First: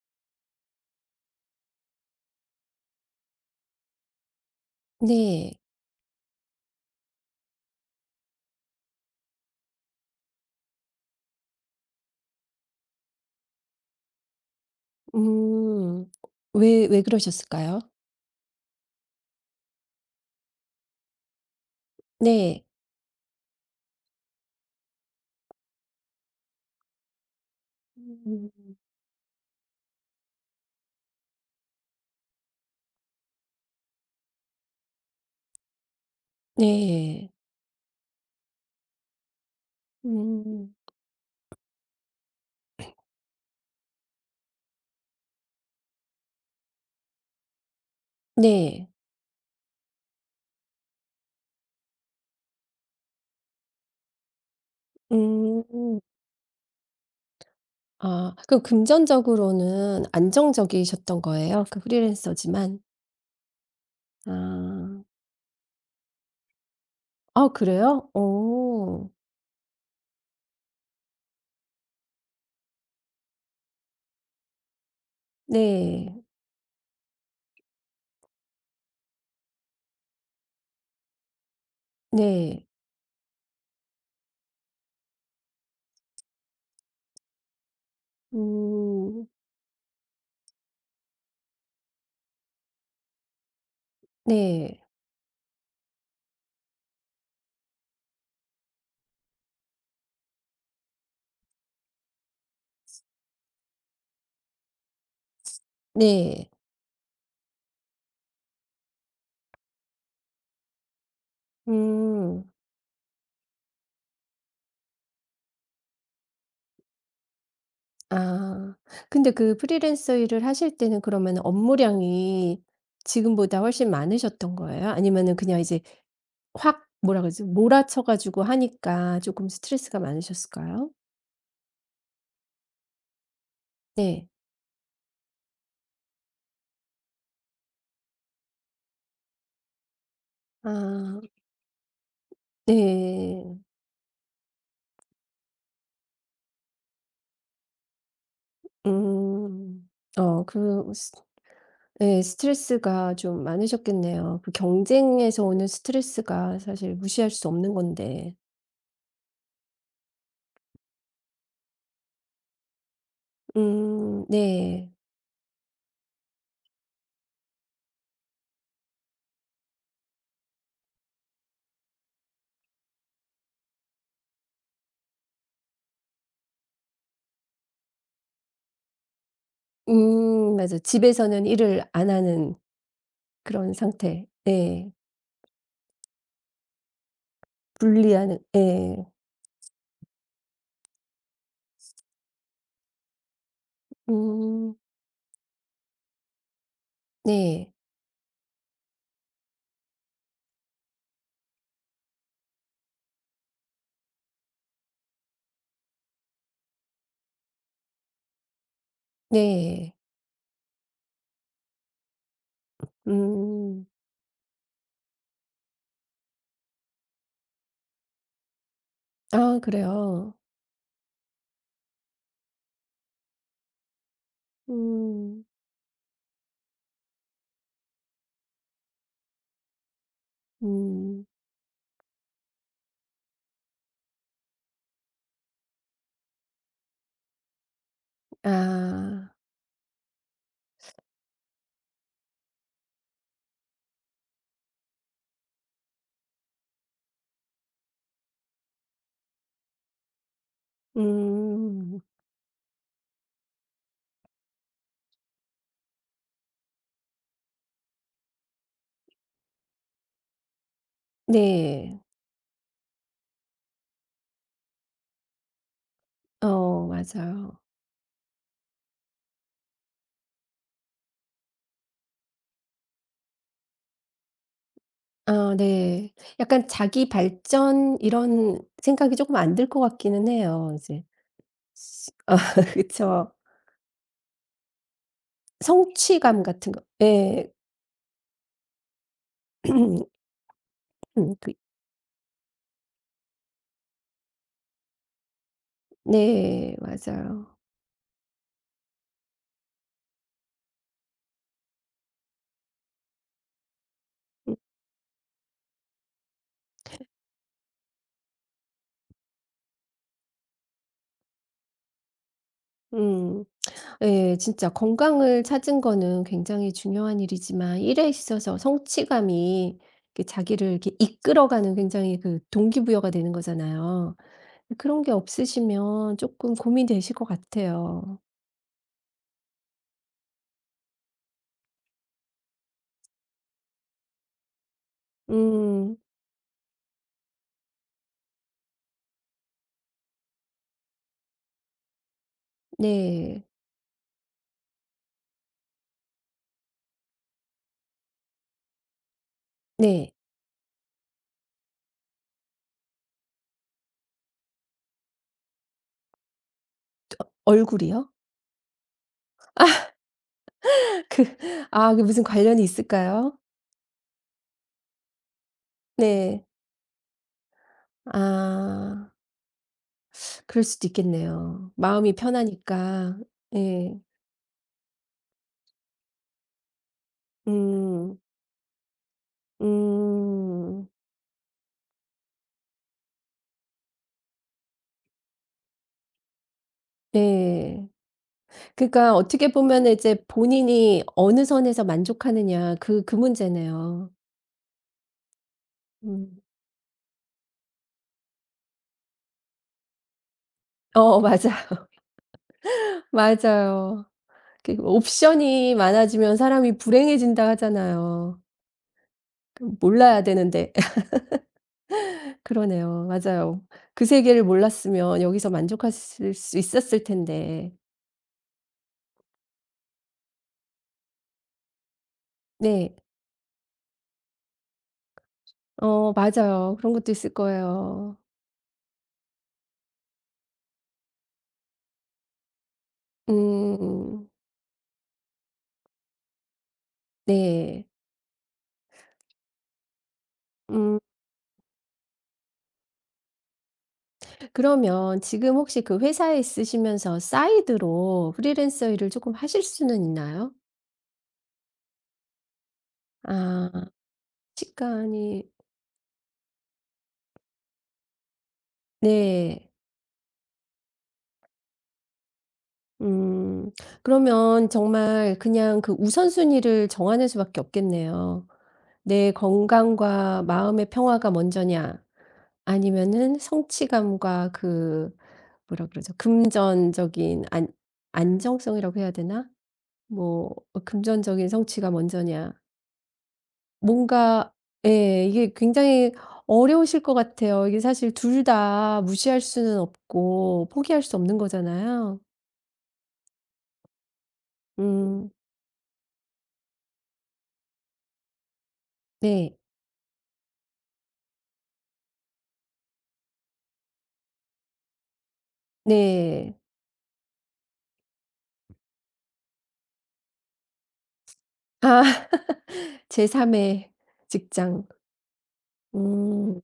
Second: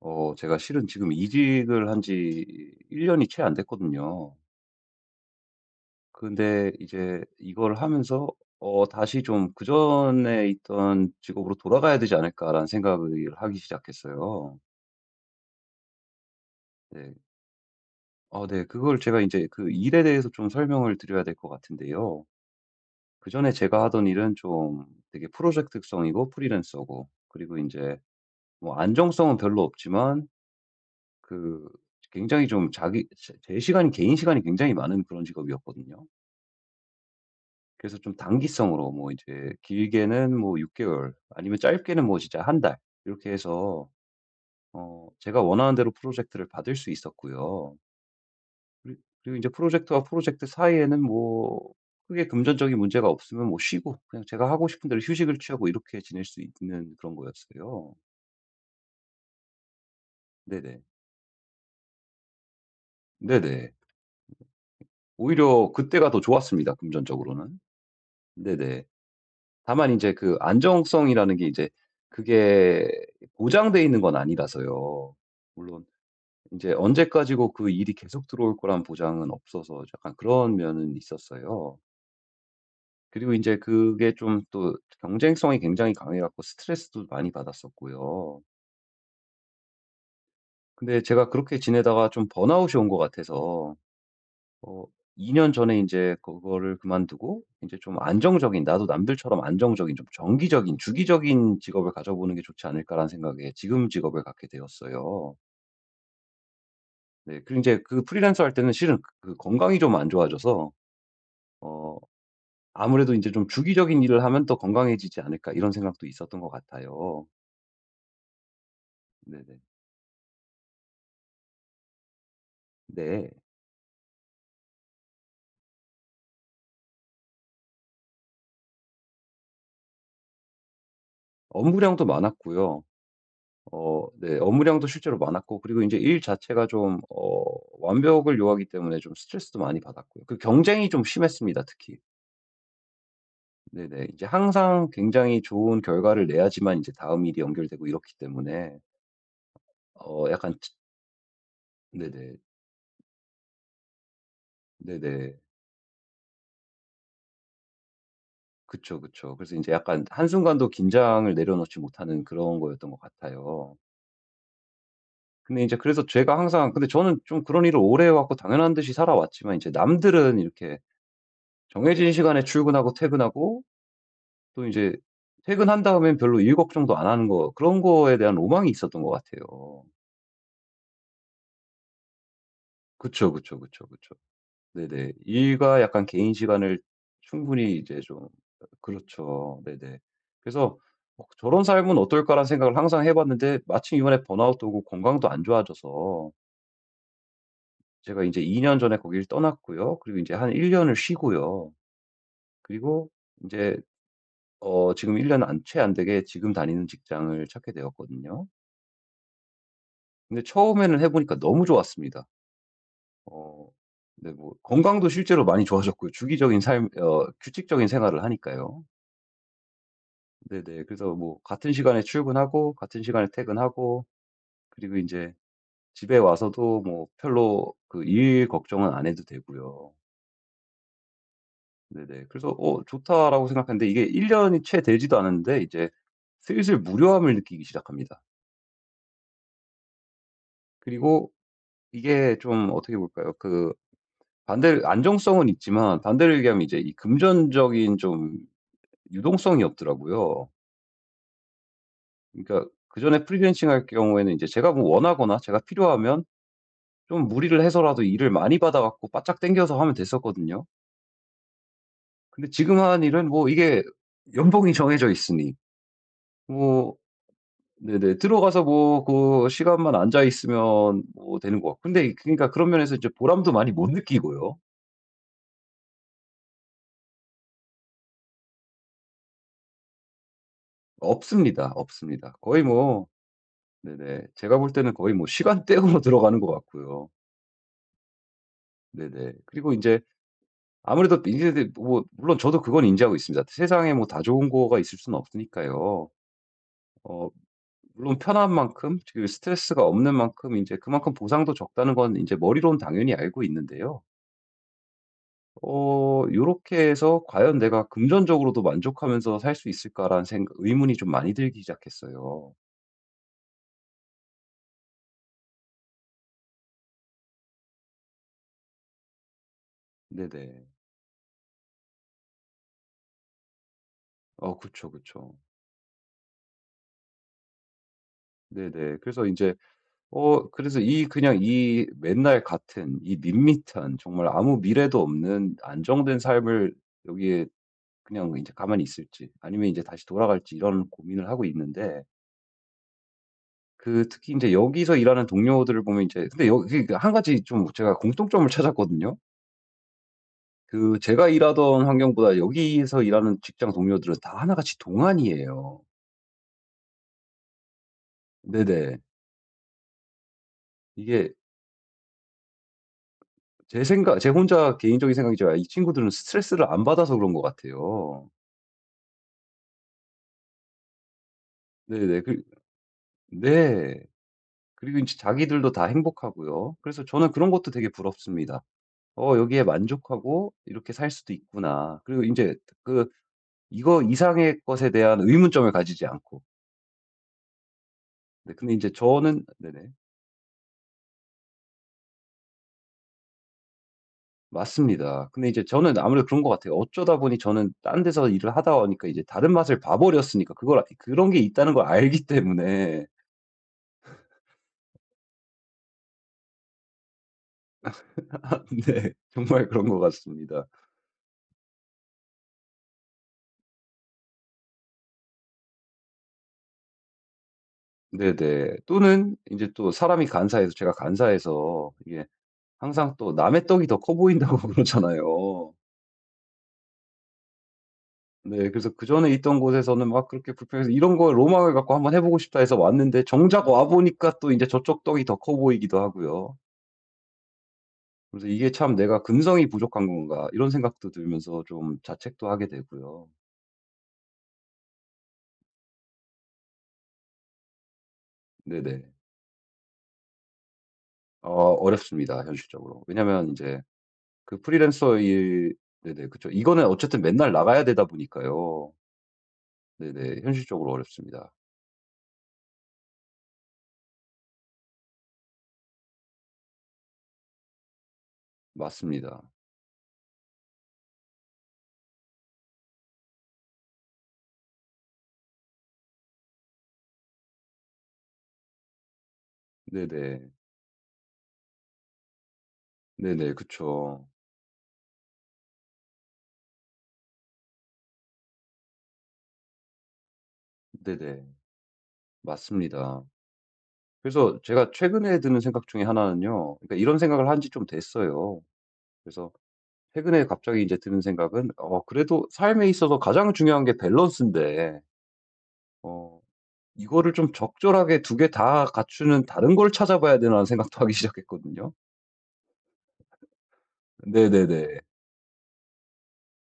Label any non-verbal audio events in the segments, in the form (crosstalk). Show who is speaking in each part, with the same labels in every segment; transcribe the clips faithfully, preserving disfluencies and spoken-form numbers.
Speaker 1: 어 제가 실은 지금 이직을 한지 일 년 년이 채 안 됐거든요.
Speaker 2: 네.
Speaker 1: 근데 이제 이걸 하면서 어 '다시 좀 그전에 있던 직업으로 돌아가야 되지 않을까.'라는 생각을 하기 시작했어요.
Speaker 2: 음. 왜 왜
Speaker 1: 네.
Speaker 2: 그러셨을까요?
Speaker 1: 아 네. 그걸 제가 이제 그 일에 대해서 좀 설명을 드려야 될 것 같은데요.
Speaker 2: 네.
Speaker 1: 그전에 제가 하던 일은 좀 되게 프로젝트성이고 프리랜서고 그리고 이제
Speaker 2: 음.
Speaker 1: 뭐 안정성은 별로 없지만 그 굉장히 좀 자기 제 제 시간이 개인 시간이 굉장히 많은 그런 직업이었거든요.
Speaker 2: 네.
Speaker 1: 그래서 좀 단기성으로 뭐 이제 길게는 뭐 6
Speaker 2: 음.
Speaker 1: 개월 아니면 짧게는 뭐 진짜 한 달 이렇게 해서 어 제가 원하는 대로 프로젝트를 받을 수 있었고요.
Speaker 2: 네.
Speaker 1: 그리 그리고 이제 프로젝트와 프로젝트 사이에는 뭐 크게 금전적인 문제가 없으면 뭐 쉬고 그냥 제가 하고 싶은 대로 휴식을 취하고 이렇게
Speaker 2: 음.
Speaker 1: 지낼 수 있는 그런 거였어요.
Speaker 2: 아, 그럼 금전적으로는
Speaker 1: 네네.
Speaker 2: 안정적이셨던 거예요? 그 프리랜서지만.
Speaker 1: 네네.
Speaker 2: 아.
Speaker 1: 오히려 그때가 더 좋았습니다,
Speaker 2: 아
Speaker 1: 금전적으로는.
Speaker 2: 그래요?
Speaker 1: 네네.
Speaker 2: 오,
Speaker 1: 다만 이제 그 안정성이라는 게 이제 그게 보장돼 있는 건 아니라서요. 물론
Speaker 2: 네.
Speaker 1: 이제 언제까지고 그 일이 계속 들어올 거란 보장은 없어서 약간 그런 면은 있었어요.
Speaker 2: 네.
Speaker 1: 그리고 이제 그게 좀 또 경쟁성이 굉장히 강해 갖고 스트레스도 많이 받았었고요.
Speaker 2: 음.
Speaker 1: 근데 제가 그렇게 지내다가 좀 번아웃이 온 것 같아서
Speaker 2: 네.
Speaker 1: 어 이 년 전에 이제 그거를 그만두고 이제 좀 안정적인 나도 남들처럼 안정적인 좀 정기적인 주기적인 직업을 가져보는 게 좋지 않을까라는 생각에 지금 직업을 갖게 되었어요.
Speaker 2: 네.
Speaker 1: 네. 그리고 이제 그 프리랜서 할 때는 실은 그 그 건강이 좀 안 좋아져서 어
Speaker 2: 음.
Speaker 1: 아무래도 이제 좀 '주기적인 일을 하면 더 건강해지지 않을까.' 이런 생각도 있었던 것 같아요.
Speaker 2: 아. 근데 그
Speaker 1: 네네.
Speaker 2: 프리랜서 일을 하실 때는 그러면 업무량이
Speaker 1: 네.
Speaker 2: 지금보다 훨씬 많으셨던 거예요? 아니면은 그냥 이제 확 뭐라 그러지? 몰아쳐 가지고 하니까 조금 스트레스가 많으셨을까요?
Speaker 1: 업무량도 많았고요. 어
Speaker 2: 네.
Speaker 1: 네. 업무량도 실제로 많았고 그리고 이제 일 자체가 좀 어 완벽을 요하기 때문에 좀 스트레스도 많이 받았고요. 그 경쟁이 좀
Speaker 2: 아
Speaker 1: 심했습니다, 특히.
Speaker 2: 네.
Speaker 1: 네네. 이제 항상 굉장히 좋은 결과를 내야지만 이제 다음 일이 연결되고 이렇기 때문에
Speaker 2: 음.
Speaker 1: 어
Speaker 2: 어
Speaker 1: 약간
Speaker 2: 그
Speaker 1: 치-
Speaker 2: 스 네,
Speaker 1: 네네.
Speaker 2: 스트레스가 좀 많으셨겠네요. 그
Speaker 1: 네네.
Speaker 2: 경쟁에서 오는 스트레스가 사실 무시할 수 없는 건데.
Speaker 1: 그쵸, 그쵸. 그래서 이제 약간 한순간도 긴장을 내려놓지 못하는 그런 거였던 것 같아요.
Speaker 2: 음 네.
Speaker 1: 근데 이제 그래서 제가 항상 근데 저는 좀 그런 일을 오래 해 왔고 당연한 듯이 살아왔지만 이제 남들은 이렇게 정해진 시간에 출근하고 퇴근하고 또 이제 퇴근한 다음엔 별로 일 걱정도 안 하는 거 그런 거에 대한 로망이 있었던 것 같아요.
Speaker 2: 음 맞아. 집에서는 일을 안 하는
Speaker 1: 그쵸, 그쵸,
Speaker 2: 그런
Speaker 1: 그쵸, 그쵸.
Speaker 2: 상태. 네.
Speaker 1: 네네. 일과 약간 개인 시간을 충분히 이제 좀
Speaker 2: 분리하는 네,
Speaker 1: 그렇죠. 네네. 그래서 뭐 저런 삶은 어떨까.'라는 생각을 항상 해 봤는데 마침 이번에 번아웃도
Speaker 2: 음.
Speaker 1: 오고 건강도 안 좋아져서
Speaker 2: 네.
Speaker 1: 제가 이제 이제이 년 전에 거기를 떠났고요. 그리고 이제한 일 년을 쉬고요. 그리고 이제 어 지금 일 년 안 채 안 되게 지금 다니는 직장을 찾게 되었거든요.
Speaker 2: 네.
Speaker 1: 근데 처음에는 해 보니까 너무 좋았습니다. 어
Speaker 2: 음.
Speaker 1: 근데 뭐 건강도 실제로 많이 좋아졌고요. 주기적인 삶 어 규칙적인 생활을 하니까요.
Speaker 2: 아 그래요?
Speaker 1: 네네. 그래서 뭐 같은 시간에 출근하고 같은 시간에 퇴근하고 그리고 이제
Speaker 2: 음.
Speaker 1: 집에 와서도 뭐 별로 그 일 걱정은 안 해도 되고요.
Speaker 2: 음.
Speaker 1: 네네. 그래서 '어 좋다.'라고 생각했는데 이게 일 년이 채 되지도 않았는데 이제 슬슬 무료함을 느끼기 시작합니다.
Speaker 2: 아.
Speaker 1: 그리고 이게 좀 어떻게 볼까요? 그 반대 안정성은 있지만 반대로 얘기하면 이제 이 금전적인 좀 유동성이 없더라고요.
Speaker 2: 음.
Speaker 1: 그러니까 그전에 프리랜싱 할 경우에는 이제 제가 뭐 원하거나 제가 필요하면 좀 무리를 해서라도 일을 많이 받아 갖고 바짝 당겨서 하면 됐었거든요.
Speaker 2: 네.
Speaker 1: 근데 지금 하는 일은 뭐 이게 연봉이 정해져 있으니
Speaker 2: 어
Speaker 1: 뭐
Speaker 2: 맞아요.
Speaker 1: 네네 들어가서 뭐 그 시간만 앉아 있으면 뭐 되는 것 같고 근데 그러니까 그런 면에서 이제 보람도 많이 못 느끼고요.
Speaker 2: 아 네. 약간 자기 발전 이런 생각이 쪼끔 안 들 것 같기는 해요. 이제
Speaker 1: 없습니다. 없습니다.
Speaker 2: 아
Speaker 1: 거의
Speaker 2: (laughs)
Speaker 1: 뭐
Speaker 2: 그쵸.
Speaker 1: 네네. 제가 볼 때는 거의 뭐 시간대로 (laughs) 들어가는
Speaker 2: 성취감
Speaker 1: 것
Speaker 2: 같은 거
Speaker 1: 같고요.
Speaker 2: 예.
Speaker 1: 네네. 그리고 이제
Speaker 2: (clears throat)
Speaker 1: 아무래도 인제
Speaker 2: 그
Speaker 1: 네 뭐 물론 저도 그건 인지하고 있습니다. 세상에 뭐 다 좋은 거가 있을 수는 없으니까요.
Speaker 2: 네
Speaker 1: 어
Speaker 2: 맞아요.
Speaker 1: 물론 편한 만큼 그 스트레스가 없는 만큼 인제 그만큼 보상도 적다는 건 인제 머리로는 당연히 알고 있는데요.
Speaker 2: 음
Speaker 1: 어 요렇게 해서 '과연 내가 금전적으로도 만족하면서 살 수 있을까?'라는 생각 의문이 좀 많이 들기 시작했어요.
Speaker 2: 음. 네, 진짜 건강을 찾은 거는 굉장히 중요한 일이지만 일에 있어서 성취감이 이렇게
Speaker 1: 네네.
Speaker 2: 자기를 이렇게 이끌어가는 굉장히 그 동기부여가 되는 거잖아요.
Speaker 1: 어 그쵸,
Speaker 2: 그런 게
Speaker 1: 그쵸.
Speaker 2: 없으시면 조금 고민되실 것 같아요.
Speaker 1: 네네. 그래서 인제 어 그래서 이 그냥 이 맨날 같은 이 밋밋한 정말 아무 미래도 없는
Speaker 2: 음.
Speaker 1: 안정된 삶을 여기에 그냥 이제 가만히 있을지 아니면 이제 다시 돌아갈지 이런 고민을 하고 있는데
Speaker 2: 네.
Speaker 1: 그 특히 이제 여기서 일하는 동료들을 보면 이제 근데 여기 한 가지 좀 제가 공통점을 찾았거든요.
Speaker 2: 네.
Speaker 1: 그 제가 일하던 환경보다 여기서 일하는 직장 동료들은 다 하나같이 동안이에요.
Speaker 2: 얼굴이요?
Speaker 1: 네네. 이게
Speaker 2: 아 그게 무슨 관련이 있을까요?
Speaker 1: 제 생각 제 혼자 개인적인 생각이지만 이 친구들은
Speaker 2: 네.
Speaker 1: 스트레스를 안 받아서 그런 것 같아요.
Speaker 2: 아. 그럴 수도 있겠네요. 마음이
Speaker 1: 네네. 그
Speaker 2: 편하니까. 예.
Speaker 1: 네. 그리고 이제 자기들도 다 행복하고요. 그래서 저는 그런 것도 되게
Speaker 2: 음.
Speaker 1: 부럽습니다. '어 여기에 만족하고
Speaker 2: 음.
Speaker 1: 이렇게 살 수도 있구나.' 그리고 이제 그 이거 이상의 것에 대한 의문점을 가지지 않고.
Speaker 2: 네.
Speaker 1: 네 근데 이제
Speaker 2: 그러니까
Speaker 1: 저는
Speaker 2: 어떻게 보면
Speaker 1: 네네.
Speaker 2: 이제 본인이 어느 선에서 만족하느냐 그 그 문제네요.
Speaker 1: 맞습니다. 근데 이제 저는 아무래도 그런
Speaker 2: 음.
Speaker 1: 것 같아요. 어쩌다 보니 저는 딴 데서 일을 하다 보니까 이제 다른 맛을 봐 버렸으니까 그걸 아
Speaker 2: 어
Speaker 1: 그런 게
Speaker 2: 맞아.
Speaker 1: 있다는 걸 알기 때문에
Speaker 2: (laughs) 맞아요. 그 옵션이 많아지면 사람이 불행해진다 하잖아요.
Speaker 1: (laughs) 네. 정말
Speaker 2: 그
Speaker 1: 그런 것
Speaker 2: 몰라야
Speaker 1: 같습니다.
Speaker 2: 되는데. (laughs) 그러네요. 맞아요. 그 세계를 몰랐으면 여기서 만족하실 수 있었을 텐데.
Speaker 1: 네네. 또는 이제 또 사람이 간사해서 제가 간사해서 이게
Speaker 2: 네.
Speaker 1: 항상 또 남의 떡이 더 커 보인다고 (laughs) 그러잖아요.
Speaker 2: 어 맞아요. 그런 것도 있을 거예요.
Speaker 1: 네. 그래서 그전에 있던 곳에서는 막 그렇게 불평해서 "이런 거 로망을 갖고 한번 해 보고 싶다." 해서 왔는데 정작
Speaker 2: 음.
Speaker 1: 와
Speaker 2: 음.
Speaker 1: 보니까 또 이제 저쪽 떡이 더 커 보이기도 하고요.
Speaker 2: 네.
Speaker 1: 그래서 '이게 참 내가 근성이 부족한 건가.' 이런
Speaker 2: 음.
Speaker 1: 생각도 들면서 좀 자책도 하게 되고요.
Speaker 2: 그러면 지금 혹시 그 회사에 있으시면서 사이드로 프리랜서 일을
Speaker 1: 네네.
Speaker 2: 조금 하실 수는 있나요?
Speaker 1: 어 어렵습니다 현실적으로. 왜냐면 이
Speaker 2: 아
Speaker 1: 제 그 프리랜서
Speaker 2: 시간이
Speaker 1: 일 네네 그쵸. 이거는 어쨌든 맨날 나가야 되다 보니까요.
Speaker 2: 네.
Speaker 1: 네네 현실적으로 어렵습니다.
Speaker 2: 음. 그러면 정말 그냥 그 우선순위를 정하는 수밖에 없겠네요. "내
Speaker 1: 맞습니다.
Speaker 2: 건강과 마음의 평화가 먼저냐 아니면은 성취감과 그 뭐라 그러죠? 금전적인 안 안정성이라고 해야 되나?
Speaker 1: 네네.
Speaker 2: 뭐 어 금전적인 성취가 먼저냐."
Speaker 1: 네네. 그쵸.
Speaker 2: 뭔가 예 이게 굉장히 어려우실 것 같아요. 이게 사실 둘 다 무시할 수는 없고 포기할 수 없는
Speaker 1: 네네.
Speaker 2: 거잖아요.
Speaker 1: 맞습니다. 그래서 제가
Speaker 2: 음
Speaker 1: 최근에 드는 생각 중에 하나는요. 그러니까 이런 생각을 한 지 좀 됐어요. 그래서
Speaker 2: 네.
Speaker 1: 최근에 갑자기 이제 드는 생각은 어 그래도 삶에 있어서 가장 중요한 게 밸런스인데 어
Speaker 2: 네.
Speaker 1: 이거를 좀 적절하게 두 개 다 갖추는 다른 걸 찾아봐야 되나 하는 생각도 하기 (laughs) 시작했거든요.
Speaker 2: 아 (laughs) 제삼 의 직장.
Speaker 1: 네네네.
Speaker 2: 음.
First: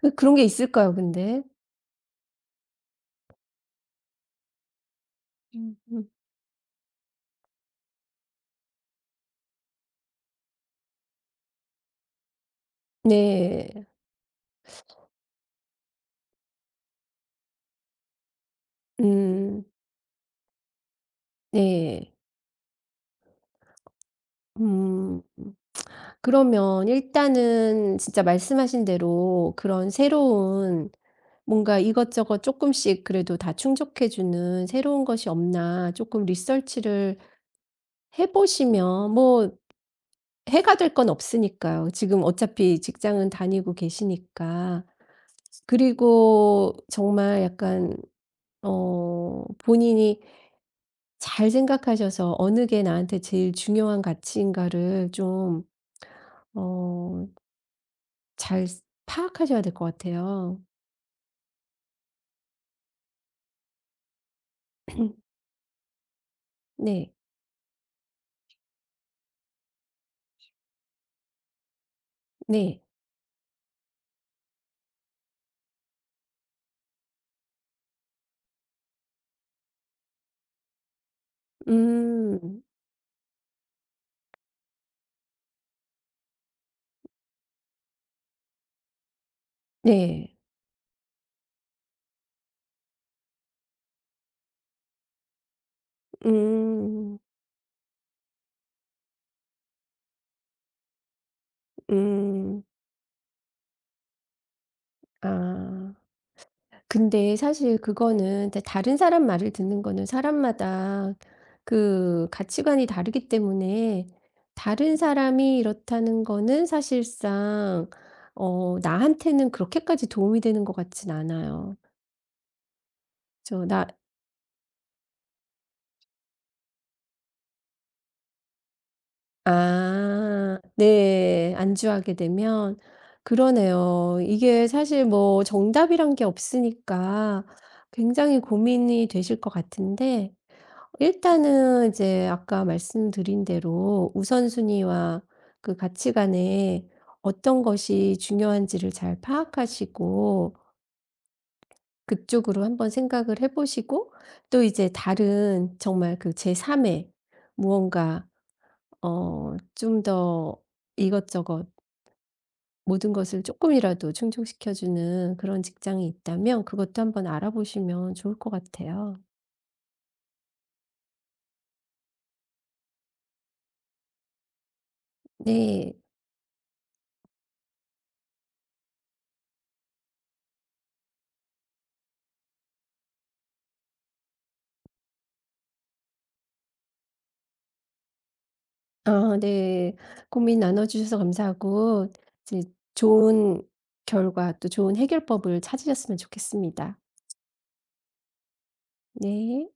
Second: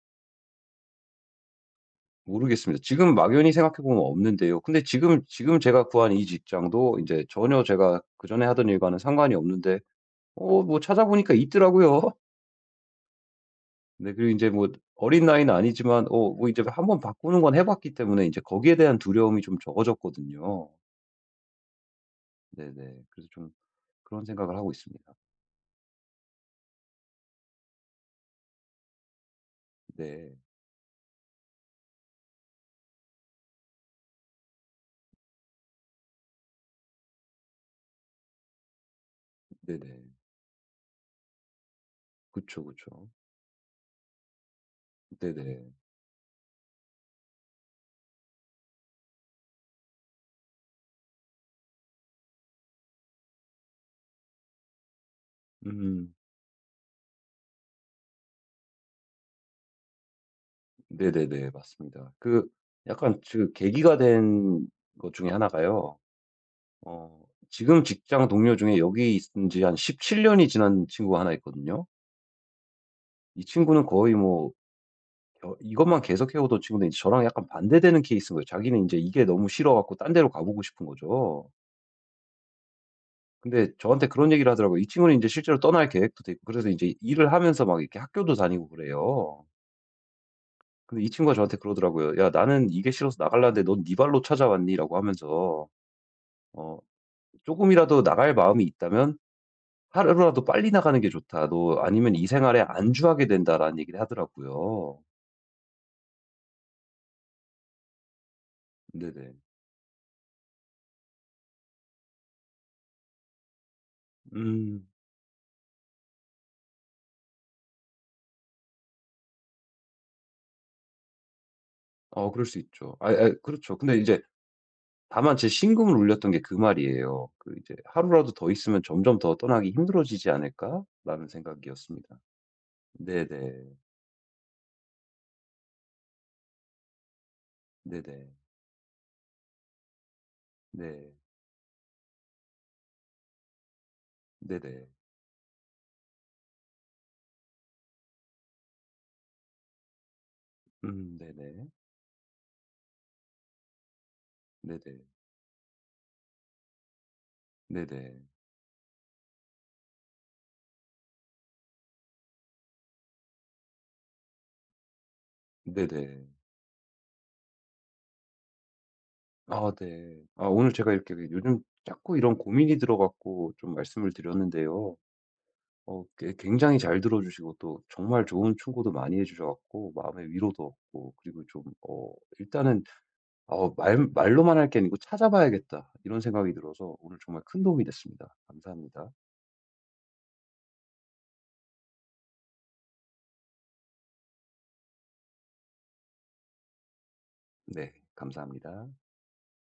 Speaker 2: 그 그런 게 있을까요 근데?
Speaker 1: 모르겠습니다. 지금 막연히 생각해 보면 없는데요. 근데 지금 지금
Speaker 2: 음.
Speaker 1: 제가
Speaker 2: 음
Speaker 1: 구한 이 직장도 이제 전혀 제가 그전에 하던 일과는 상관이 없는데 어 뭐 찾아보니까 있더라고요.
Speaker 2: 네.
Speaker 1: 네. 그리고 이제 뭐 어린 나이는 아니지만 어 뭐 이제 한번 바꾸는 건 해 봤기 때문에 이제 거기에 대한 두려움이 좀
Speaker 2: 음
Speaker 1: 적어졌거든요.
Speaker 2: 네.
Speaker 1: 네네. 그래서 좀 그런 생각을 하고 있습니다.
Speaker 2: 음. 그러면 일단은 진짜 말씀하신 대로 그런
Speaker 1: 네.
Speaker 2: 새로운 뭔가 이것저것 조금씩 그래도 다 충족해 주는 새로운 것이 없나 조금 리서치를 해 보시면 뭐
Speaker 1: 네네.
Speaker 2: 해가 될 건 없으니까요. 지금
Speaker 1: 그쵸,
Speaker 2: 어차피
Speaker 1: 그쵸.
Speaker 2: 직장은 다니고 계시니까.
Speaker 1: 네네.
Speaker 2: 그리고 정말 약간 어 본인이 잘 생각하셔서 어느 게 나한테 제일 중요한 가치인가를 좀
Speaker 1: 음.
Speaker 2: 어 잘 파악하셔야 될 것 같아요.
Speaker 1: 네네네. 맞습니다. 그 약간 그 계기가 된 것 중에 하
Speaker 2: (clears throat)
Speaker 1: 나 가요.
Speaker 2: 네.
Speaker 1: 어 지금 직장 동료 중에 여기 있은 지 한 십칠 년이 지난 친구가 하나 있거든요.
Speaker 2: 네.
Speaker 1: 이 친구는 거의 뭐 어 이것만 계속해 오던 친구는 이제 저랑 약간 반대되는 케이스인 거예요. 자기는 이제 이게 너무 싫어 갖고 딴 데로 가보고 싶은 거죠.
Speaker 2: 음.
Speaker 1: 근데 저한테 그런 얘기를 하더라고요. 이 친구는 이제 실제로 떠날 계획도 돼 있고 그래서 이제 일을 하면서 막 이렇게 학교도 다니고 그래요.
Speaker 2: 네.
Speaker 1: 근데 이 친구가 저한테 그러더라고요. "야 나는 이게 싫어서 나갈라는데 넌 네 발로 찾아왔니?"라고 하면서 어
Speaker 2: 음.
Speaker 1: 금이라도 나갈 마음이 있다면 하루라도 빨리 나가는 게 좋다. 너 아니면 이 생활에
Speaker 2: 음.
Speaker 1: 안주하게 된다."라는 얘기를 하더라고요.
Speaker 2: 아. 근데 사실 그거는 다- 다른 사람
Speaker 1: 네네.
Speaker 2: 말을 듣는 거는 사람마다 그 가치관이 다르기 때문에
Speaker 1: 음.
Speaker 2: 다른 사람이 이렇다는 거는 사실상 어 나한테는 그렇게까지 도움이 되는 것 같진 않아요.
Speaker 1: 어 그럴 수 있죠. 아 아
Speaker 2: 저
Speaker 1: 그렇죠.
Speaker 2: 나
Speaker 1: 근데 이제 다만 제 심금을 울렸던 게 그 말이에요. 그 이제 '하루라도 더 있으면 점점 더 떠나기 힘들어지지
Speaker 2: 아
Speaker 1: 않을까?'라는
Speaker 2: 네. 안주하게
Speaker 1: 생각이었습니다.
Speaker 2: 되면
Speaker 1: 네네.
Speaker 2: 그러네요. 이게 사실 뭐 정답이란 게 없으니까
Speaker 1: 네네.
Speaker 2: 굉장히 고민이 되실 것 같은데
Speaker 1: 네.
Speaker 2: 일단은 이제 아까 말씀드린 대로
Speaker 1: 네네.
Speaker 2: 우선순위와 그 가치관에 어떤 것이 중요한지를 잘 파악하시고
Speaker 1: 음 네네.
Speaker 2: 그쪽으로 한번 생각을 해 보시고 또 이제
Speaker 1: 네네.
Speaker 2: 다른 정말 그 제 삼의
Speaker 1: 네네.
Speaker 2: 무언가 어 좀 더 이것저것 모든 것을 조금이라도 충족시켜 주는 그런 직장이
Speaker 1: 네네.
Speaker 2: 있다면 그것도 한번 알아보시면 좋을 것 같아요.
Speaker 1: 아 네. 아 오늘 제가 이렇게 요즘 자꾸 이런 고민이 들어 갖고 좀 말씀을 드렸는데요.
Speaker 2: 네.
Speaker 1: 어 꽤 굉장히 잘 들어 주시고 또 정말 좋은 충고도 많이 해 주셔 갖고 마음의 위로도 얻고 그리고 좀 어 일단은 어 말 말로만 할 게 아니고 '찾아봐야겠다.' 이런 생각이 들어서 오늘 정말 큰 도움이 됐습니다. 감사합니다.
Speaker 2: 아 네. 고민 나눠 주셔서 감사하고 이제 좋은 결과 또 좋은 해결법을 찾으셨으면 좋겠습니다.
Speaker 1: 네. 감사합니다.
Speaker 2: 네.